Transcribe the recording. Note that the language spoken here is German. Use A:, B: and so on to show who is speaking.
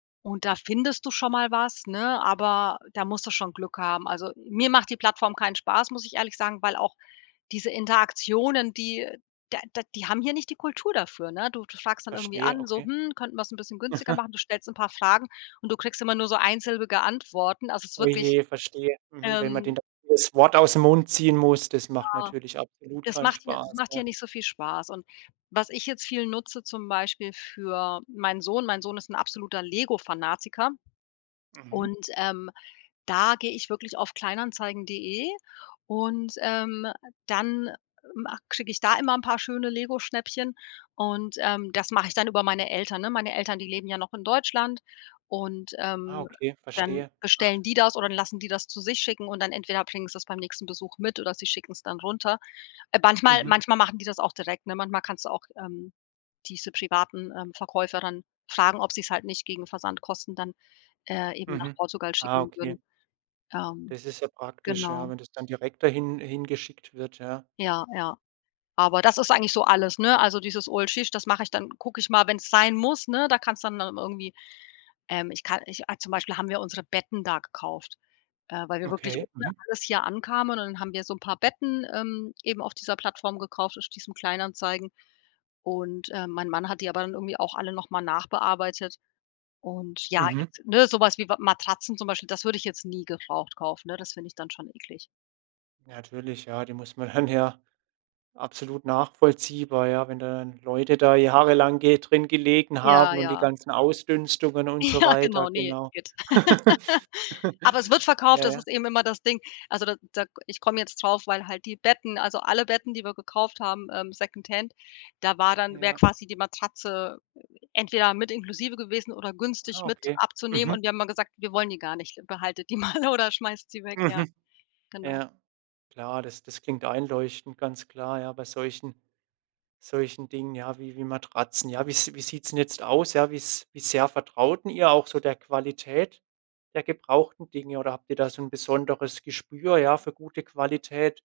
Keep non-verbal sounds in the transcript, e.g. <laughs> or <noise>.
A: Und da findest du schon mal was, ne, aber da musst du schon Glück haben, also, mir macht die Plattform keinen Spaß, muss ich ehrlich sagen, weil auch diese Interaktionen, die da da die haben hier nicht die Kultur dafür, ne? Du du fragst dann irgendwie
B: Verstehe,
A: an, so:
B: okay.
A: „Hm, könnten wir's bisschen günstiger
B: <chuckles>
A: machen?“ Du stellst 'n paar Fragen und du kriegst immer nur so einsilbige Antworten, also es ist
B: Oh
A: wirklich
B: je, verstehe, mhm, wenn man
A: Ähm.
B: den das Wort ausm Mund ziehen muss, das macht
A: Ja,
B: natürlich absolut
A: das
B: keinen
A: macht hier das
B: Spaß,
A: macht
B: ja.
A: hier nicht so viel Spaß und was ich jetzt viel nutze zum Beispiel für meinen Sohn, mein Sohn ist 'n absoluter Lego Fanatiker
B: Mhm.
A: und, ähm, da gehe ich wirklich auf Kleinanzeigen.de und, ähm, dann ma kriege ich da immer 'n paar schöne Lego Schnäppchen und, ähm das mache ich dann über meine Eltern, ne? Meine Eltern, die leben ja noch in Deutschland und,
B: Ah,
A: ähm,
B: okay,
A: dann
B: verstehe. Ach
A: bestellen die das oder lassen die das zu sich schicken und dann entweder bringen sie's beim nächsten Besuch mit oder sie schicken's dann runter. Äh, manchmal-
B: Mhm.
A: manchmal machen die das auch direkt, ne? Manchmal kannst du auch, ähm, diese privaten, ähm, Verkäufer dann fragen, ob sie's halt nicht gegen Versandkosten dann, äh, eben nach
B: Mhm.
A: Portugal
B: Ah,
A: schicken würden,
B: okay.
A: ähm,
B: Das ist ja praktisch, ja,
A: genau.
B: wenn das dann direkt da hin hingeschickt wird, ja.
A: Ja, ja. Aber das ist eigentlich so alles, ne? Also, dieses <unintelligible> das mache ich dann gucke ich mal, wenn's sein muss, ne? Da kann's dann aber irgendwie, ähm, ich kann ich a zum Beispiel haben wir unsere Betten da gekauft, äh, weil wir wirklich
B: Okay.
A: ohne
B: Mhm.
A: alles hier ankamen und dann haben wir so 'n paar Betten, ähm, eben auf dieser Plattform gekauft, auf diesen Kleinanzeigen. Und, äh, mein Mann hat die aber dann irgendwie auch alle noch mal nachbearbeitet und ja,
B: Mhm.
A: jetzt ne, so was wie Matratzen zum Beispiel, das würde ich jetzt nie gebraucht kaufen, ne, das finde ich dann schon eklig.
B: Ja, natürlich, ja, die muss man hörn ja Absolut nachvollziehbar, ja, wenn dann Leute da jahrelang ge drin gelegen
A: Ja,
B: haben und die
A: ja.
B: ganzen Ausdünstungen und so
A: Ja,
B: weiter.
A: genau, ne,
B: Genau.
A: Igitt.
B: <chuckles>
A: <laughs>
B: <laughs>
A: Aber es wird verkauft,
B: Ja,
A: das
B: ja.
A: ist eben immer das Ding. Also, da da ich komme jetzt drauf, weil halt die Betten, also, alle Betten, die wir gekauft haben, ähm, Secondhand, da war dann wäre
B: Ja.
A: quasi die Matratze äh, entweder mit inklusive gewesen oder günstig
B: Ah,
A: mit
B: okay.
A: abzunehmen
B: Mhm.
A: und wir haben immer gesagt: „Wir wollen die gar nicht, behaltet die mal, oder schmeißt sie weg“, ja.
B: Mhm.
A: Genau.
B: Ja. Klar, das das klingt einleuchtend, ganz klar, ja, bei solchen, solchen Dingen ja wie wie Matratzen, ja, wie's wie sieht's 'n jetzt aus, ja, wie's wie sehr vertraut denn ihr auch so der Qualität der gebrauchten Dinge oder habt ihr da so 'n besonderes Gespür ja für gute Qualität?